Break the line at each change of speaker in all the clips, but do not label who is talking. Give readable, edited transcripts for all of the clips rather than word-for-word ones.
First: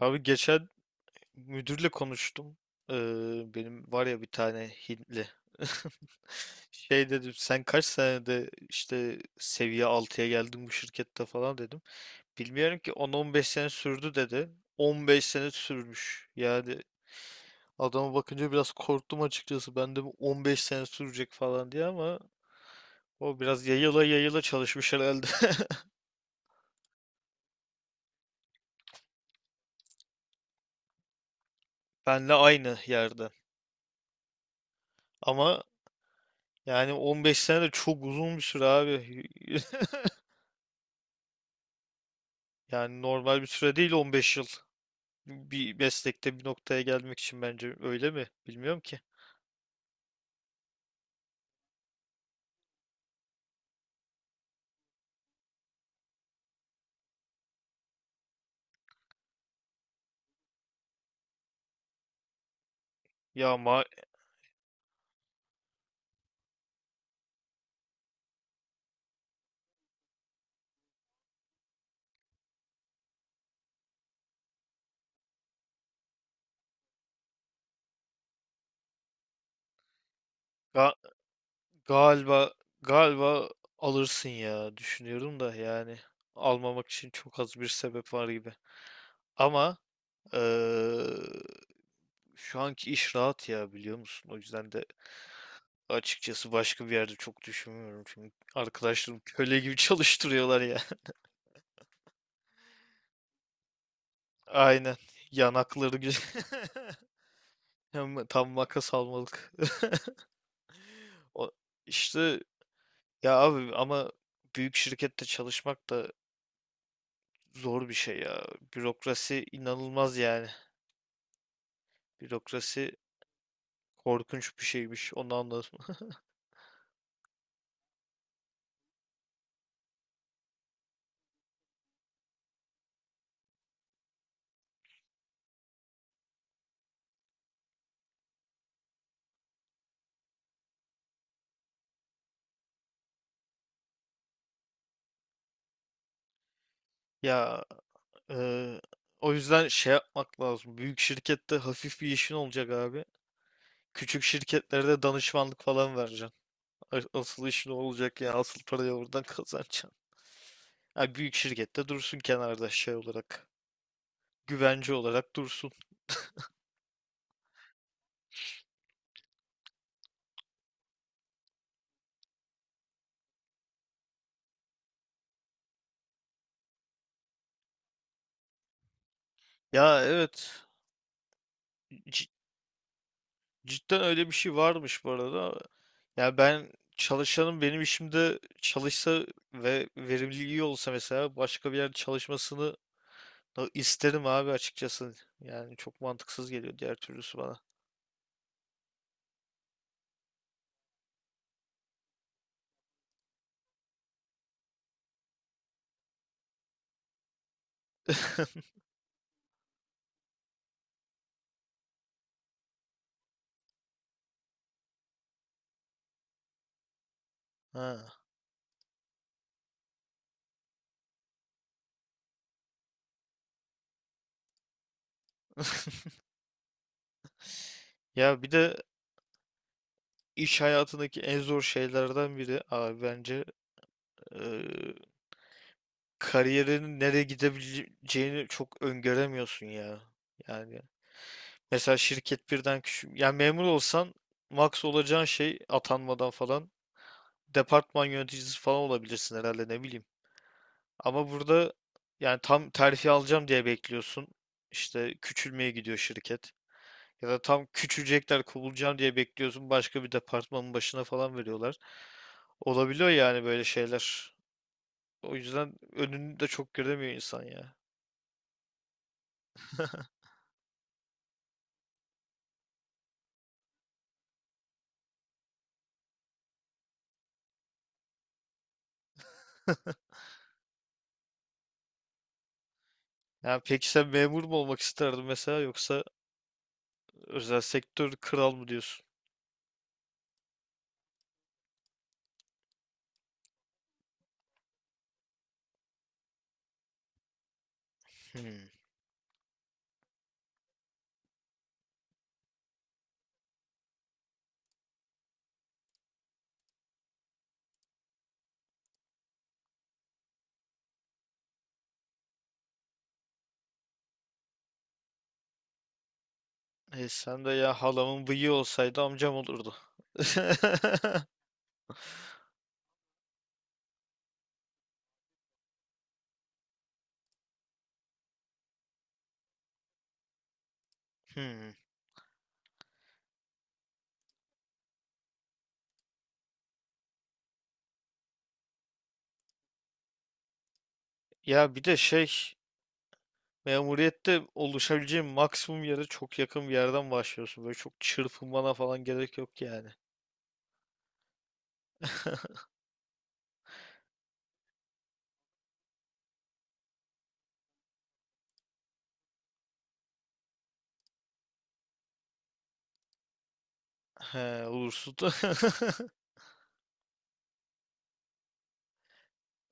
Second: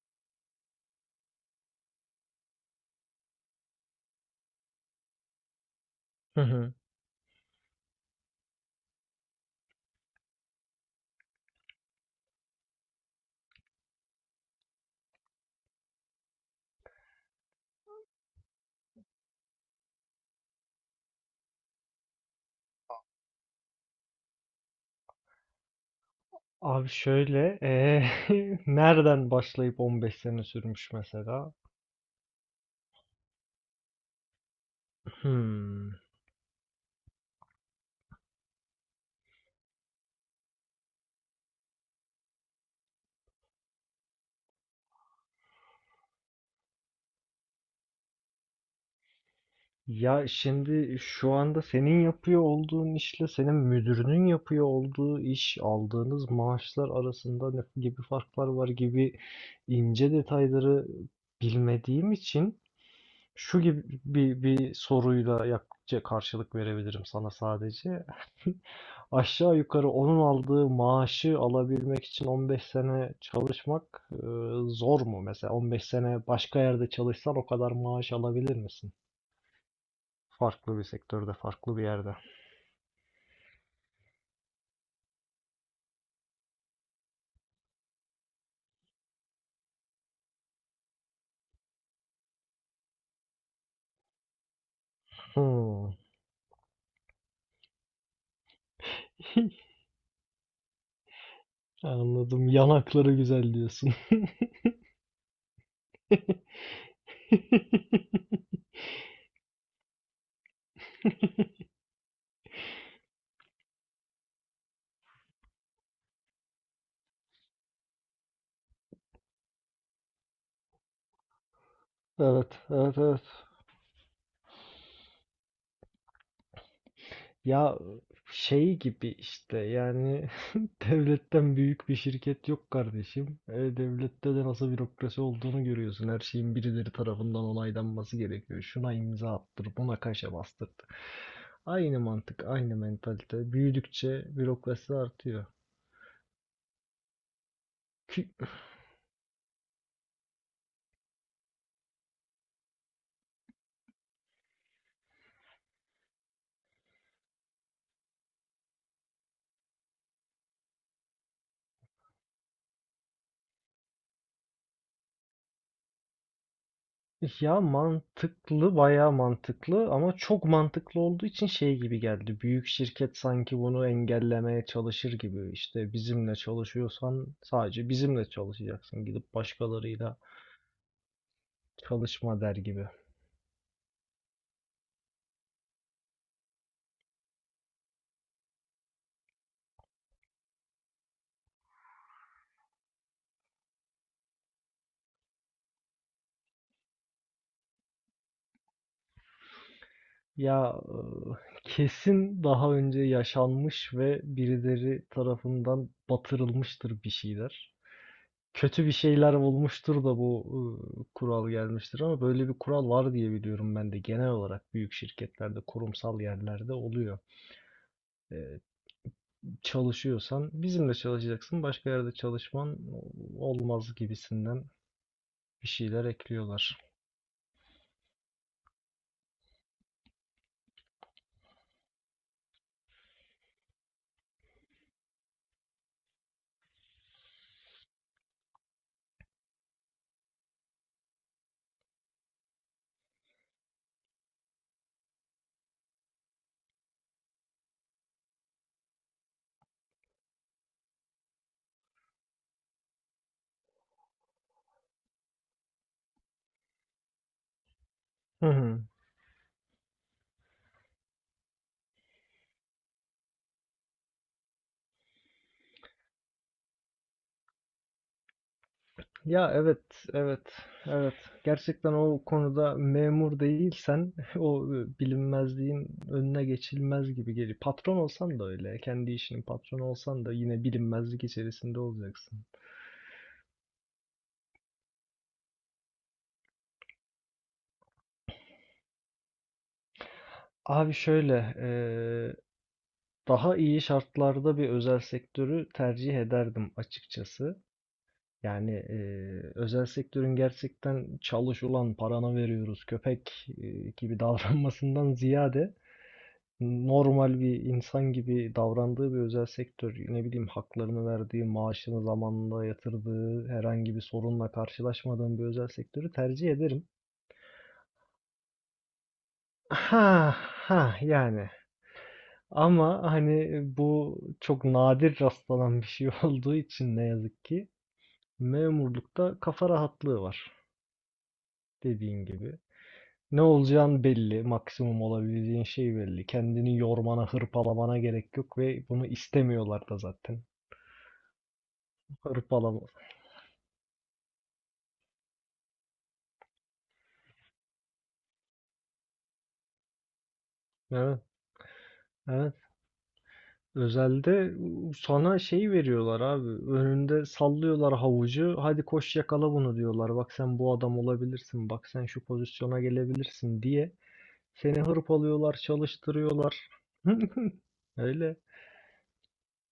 Abi geçen müdürle konuştum. Ee, Benim var ya bir tane Hintli.
Hı hı.
Şey dedim, sen kaç senede işte seviye altıya geldin bu şirkette falan dedim. Bilmiyorum ki, 10-15 sene sürdü dedi. 15 sene sürmüş. Yani adama bakınca biraz korktum açıkçası. Ben de bu 15 sene sürecek falan diye, ama o biraz yayıla yayıla çalışmış herhalde.
Abi şöyle, nereden başlayıp 15 sene sürmüş mesela?
Benle aynı yerde. Ama
Hmm.
yani 15 sene de çok uzun bir süre abi. Yani normal bir süre değil 15 yıl. Bir meslekte bir noktaya gelmek için, bence öyle mi? Bilmiyorum ki.
Ya şimdi şu anda senin yapıyor olduğun işle senin müdürünün yapıyor olduğu iş, aldığınız maaşlar arasında ne gibi farklar var gibi ince detayları bilmediğim için
Ya
Şu gibi
ma
bir bir soruyla yak- karşılık verebilirim sana sadece. Aşağı yukarı onun aldığı maaşı alabilmek için 15 sene çalışmak zor mu? Mesela 15 sene başka yerde çalışsan o kadar maaş alabilir misin? Farklı bir
ga-
sektörde, farklı bir yerde.
galiba galiba alırsın ya, düşünüyorum da, yani almamak için çok az bir sebep var gibi. Ama eee, şu anki iş rahat ya, biliyor musun? O yüzden de
Hmm,
açıkçası başka bir yerde çok düşünmüyorum. Çünkü arkadaşlarım köle gibi çalıştırıyorlar ya.
anladım. Yanakları güzel diyorsun.
Aynen. Yanakları güzel. Hem tam vaka salmalık. O, işte, ya abi ama büyük şirkette çalışmak da zor bir şey ya. Bürokrasi inanılmaz yani.
Evet,
Bürokrasi
evet, evet.
korkunç bir şeymiş. Onu anladım.
Ya şey gibi işte yani devletten büyük bir şirket yok kardeşim. E, devlette de nasıl bürokrasi olduğunu görüyorsun. Her şeyin birileri tarafından onaylanması gerekiyor. Şuna imza attır, buna kaşe bastır. Aynı mantık, aynı mentalite. Büyüdükçe bürokrasi artıyor.
Ya e, o yüzden şey yapmak lazım. Büyük şirkette hafif bir işin olacak abi. Küçük şirketlerde danışmanlık falan vereceksin. A- Asıl işin o olacak ya. Asıl parayı oradan kazanacaksın. Ha, büyük şirkette dursun kenarda şey olarak. Güvence olarak dursun.
Ya mantıklı, bayağı mantıklı ama çok mantıklı olduğu için şey gibi geldi. Büyük şirket sanki bunu engellemeye çalışır gibi. İşte bizimle çalışıyorsan sadece bizimle çalışacaksın. Gidip
Ya
başkalarıyla
evet. C-
çalışma der gibi.
cidden öyle bir şey varmış bu arada. Ya ben çalışanım, benim işimde çalışsa ve verimliliği iyi olsa, mesela başka bir yerde çalışmasını da isterim abi açıkçası. Yani çok mantıksız geliyor diğer türlüsü bana.
Ya kesin daha önce yaşanmış ve birileri tarafından batırılmıştır bir şeyler. Kötü bir şeyler olmuştur da bu kural gelmiştir ama böyle bir kural var diye biliyorum ben de. Genel olarak büyük şirketlerde, kurumsal yerlerde oluyor.
Ha.
Ee, Çalışıyorsan bizimle çalışacaksın, başka yerde çalışman olmaz gibisinden bir şeyler ekliyorlar.
Ya bir de iş hayatındaki en zor şeylerden biri abi bence, eee kariyerinin nereye gidebileceğini çok öngöremiyorsun ya. Yani mesela şirket birden küçük. Yani memur olsan max olacağın şey, atanmadan falan, departman yöneticisi falan olabilirsin herhalde, ne bileyim. Ama burada yani tam terfi alacağım diye bekliyorsun. İşte küçülmeye gidiyor şirket. Ya da tam küçülecekler,
Hı hı.
kovulacağım diye bekliyorsun. Başka bir departmanın başına falan veriyorlar. Olabiliyor yani böyle şeyler. O yüzden önünü de çok göremiyor insan ya.
Ya evet, evet, evet. Gerçekten o konuda memur değilsen o bilinmezliğin önüne geçilmez gibi geliyor. Patron olsan da öyle, kendi işinin patronu olsan da yine bilinmezlik içerisinde olacaksın.
Yani peki sen memur mu olmak isterdin mesela, yoksa özel sektör kral mı diyorsun?
Abi şöyle, daha iyi şartlarda bir özel sektörü tercih ederdim açıkçası.
Hmm.
Yani özel sektörün gerçekten çalış ulan paranı veriyoruz köpek gibi davranmasından ziyade normal bir insan gibi davrandığı bir özel sektör, ne bileyim haklarını verdiği, maaşını zamanında yatırdığı, herhangi bir sorunla karşılaşmadığım bir özel sektörü tercih ederim.
E sen de, ya halamın bıyığı olsaydı amcam olurdu.
Ha ha yani, ama hani bu çok nadir rastlanan bir şey olduğu için ne yazık ki memurlukta kafa rahatlığı var,
Hmm.
dediğin gibi. Ne olacağın belli, maksimum olabileceğin şey belli. Kendini yormana, hırpalamana gerek yok ve bunu istemiyorlar da zaten.
Ya bir de şey,
Hırpalama,
memuriyette oluşabileceğin maksimum yere çok yakın bir yerden başlıyorsun. Böyle çok çırpınmana falan gerek yok yani.
evet, evet. Özelde sana şey veriyorlar abi. Önünde sallıyorlar havucu. Hadi koş yakala bunu diyorlar. Bak sen bu adam olabilirsin. Bak sen şu pozisyona gelebilirsin diye.
He,
Seni
olursun da
hırpalıyorlar, çalıştırıyorlar. Öyle.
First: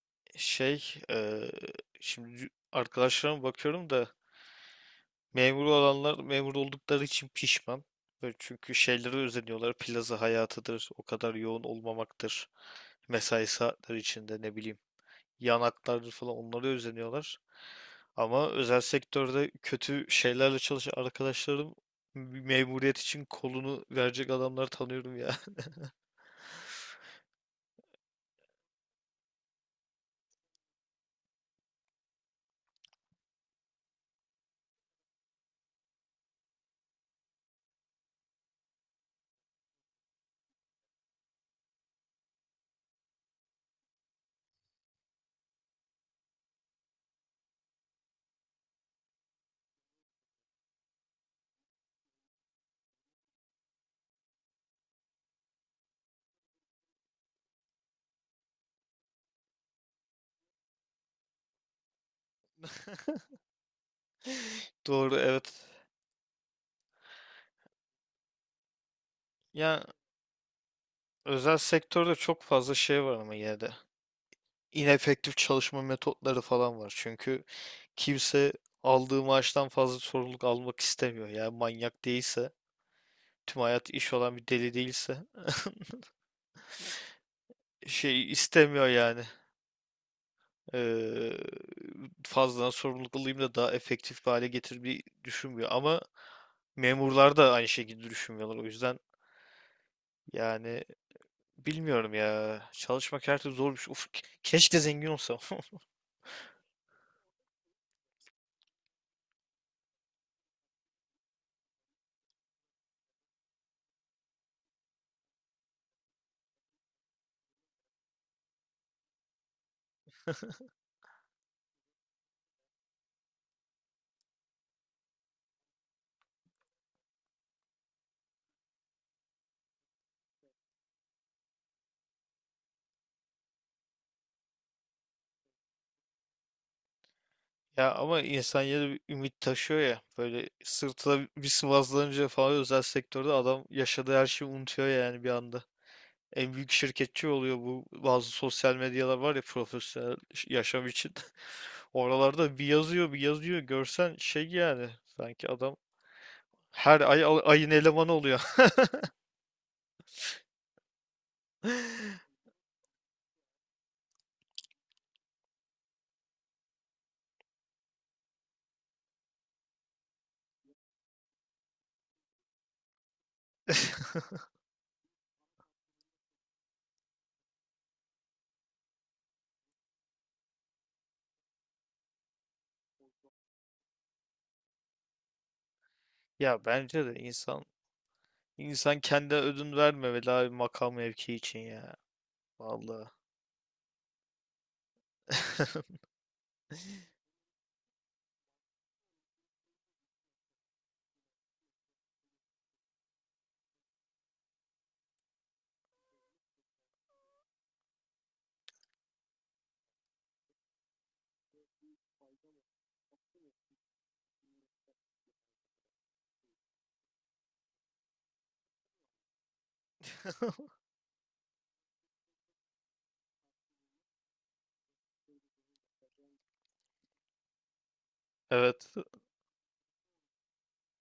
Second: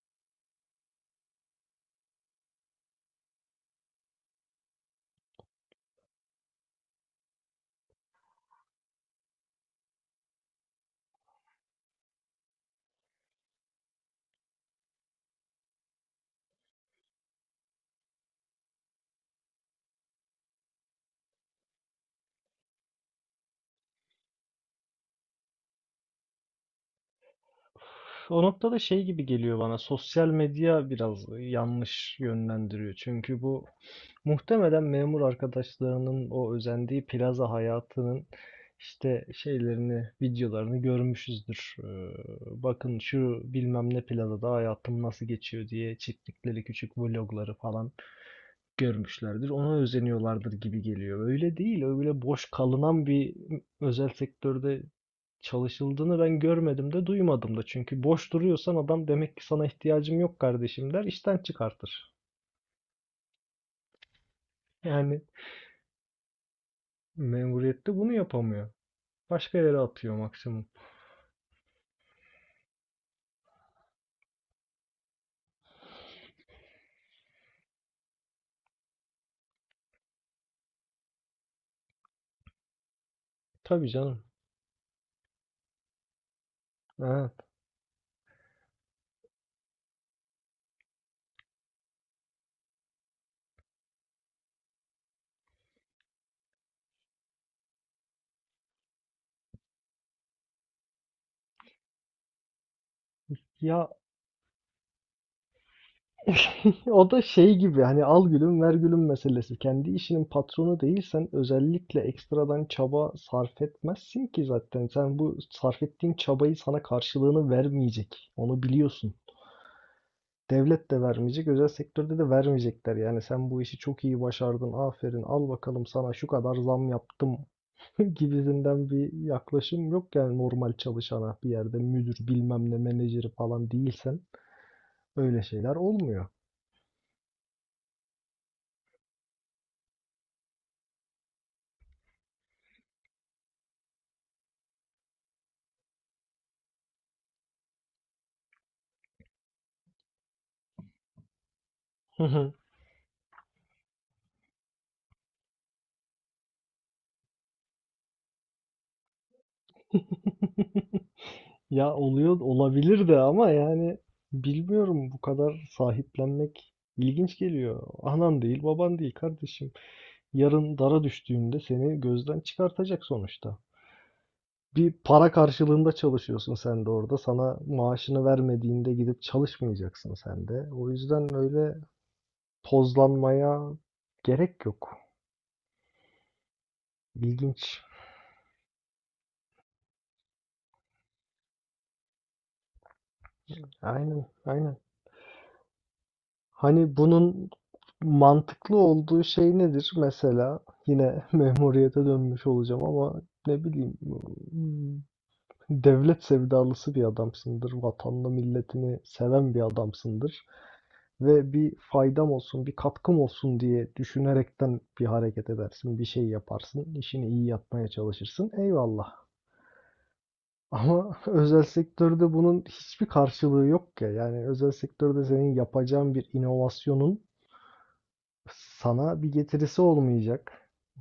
şey, şimdi arkadaşlarıma bakıyorum da, memur olanlar memur oldukları için pişman. Böyle, çünkü şeylere özeniyorlar. Plaza hayatıdır, o kadar yoğun olmamaktır. Mesai saatleri içinde, ne bileyim, yanaklardır falan, onlara özeniyorlar. Ama özel sektörde kötü şeylerle çalışan arkadaşlarım, memuriyet için kolunu verecek adamları tanıyorum ya.
O noktada şey gibi geliyor bana. Sosyal medya biraz yanlış yönlendiriyor. Çünkü bu, muhtemelen memur arkadaşlarının o özendiği plaza hayatının işte şeylerini, videolarını görmüşüzdür. Bakın şu bilmem ne plazada hayatım nasıl geçiyor diye çektikleri küçük vlogları falan görmüşlerdir. Ona özeniyorlardır gibi geliyor. Öyle değil, öyle boş kalınan bir özel sektörde çalışıldığını ben görmedim de duymadım da. Çünkü boş duruyorsan adam demek ki sana ihtiyacım yok kardeşim der, işten çıkartır.
Doğru,
Yani
evet.
memuriyette bunu yapamıyor. Başka yere
Yani
atıyor maksimum.
özel sektörde çok fazla şey var ama yine de. İnefektif çalışma metotları falan var. Çünkü kimse aldığı maaştan fazla sorumluluk almak istemiyor. Yani manyak değilse, tüm
Tabii
hayat iş
canım.
olan bir deli değilse,
Evet.
şey istemiyor yani. eee Fazladan sorumluluk alayım da daha efektif bir hale getirmeyi düşünmüyor. Ama memurlar da aynı şekilde düşünmüyorlar. O yüzden yani bilmiyorum ya. Çalışmak her türlü zor bir
Ya
şey. Uf, ke- keşke zengin olsam.
o da şey gibi, hani al gülüm ver gülüm meselesi. Kendi işinin patronu değilsen özellikle ekstradan çaba sarf etmezsin ki zaten. Sen bu sarf ettiğin çabayı sana karşılığını vermeyecek. Onu biliyorsun. Devlet de vermeyecek, özel sektörde de vermeyecekler. Yani sen bu işi çok iyi başardın, aferin, al bakalım sana şu kadar zam yaptım gibisinden bir yaklaşım yok. Yani normal çalışana bir yerde, müdür bilmem ne menajeri falan değilsen öyle şeyler olmuyor.
Ya ama insan yine bir ümit taşıyor ya. Böyle sırtına bir sıvazlanınca falan, özel sektörde adam yaşadığı her şeyi unutuyor yani, bir anda. En büyük şirketçi oluyor. Bu bazı sosyal medyalar var ya, profesyonel ş- yaşam için. Oralarda bir yazıyor bir yazıyor, görsen şey yani, sanki adam her ay al- ayın elemanı oluyor.
Ya oluyor olabilir de ama yani bilmiyorum, bu kadar sahiplenmek ilginç geliyor. Anan değil, baban değil kardeşim. Yarın dara düştüğünde seni gözden çıkartacak sonuçta. Bir para karşılığında çalışıyorsun sen de orada. Sana maaşını vermediğinde gidip çalışmayacaksın sen de. O yüzden öyle tozlanmaya gerek yok.
Ya bence de insan
İlginç.
insan kendi ödün vermemeli abi, makam mevki için ya. Vallahi.
Aynen, aynen. Hani bunun mantıklı olduğu şey nedir? Mesela yine memuriyete dönmüş olacağım ama ne bileyim, hmm, devlet sevdalısı bir adamsındır. Vatanını, milletini seven bir adamsındır. Ve bir faydam olsun, bir katkım olsun diye düşünerekten bir hareket edersin, bir şey yaparsın, işini iyi yapmaya çalışırsın. Eyvallah. Ama özel sektörde bunun hiçbir karşılığı yok ya. Yani özel sektörde senin yapacağın bir inovasyonun
Evet.
sana bir getirisi olmayacak.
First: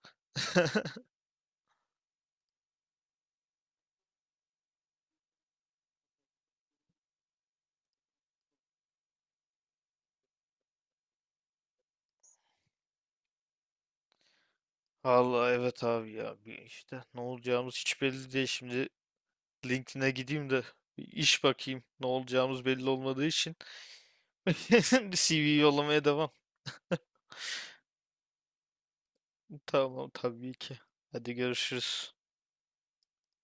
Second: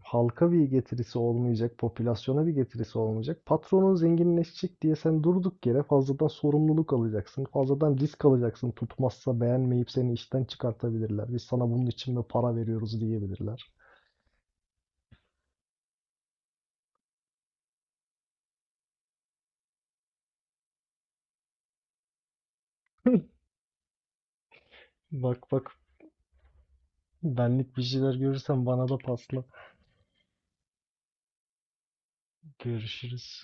Halka bir getirisi olmayacak, popülasyona bir getirisi olmayacak. Patronun zenginleşecek diye sen durduk yere fazladan sorumluluk alacaksın, fazladan risk alacaksın. Tutmazsa beğenmeyip seni işten çıkartabilirler. Biz sana bunun için mi para veriyoruz diyebilirler.
Vallahi evet abi, ya bir işte ne olacağımız hiç belli değil. Şimdi LinkedIn'e gideyim de bir iş bakayım. Ne olacağımız belli olmadığı için bir CV
Bak bak,
yollamaya devam.
benlik bir şeyler görürsen bana da pasla.
Tamam, tabii ki. Hadi görüşürüz.
Görüşürüz.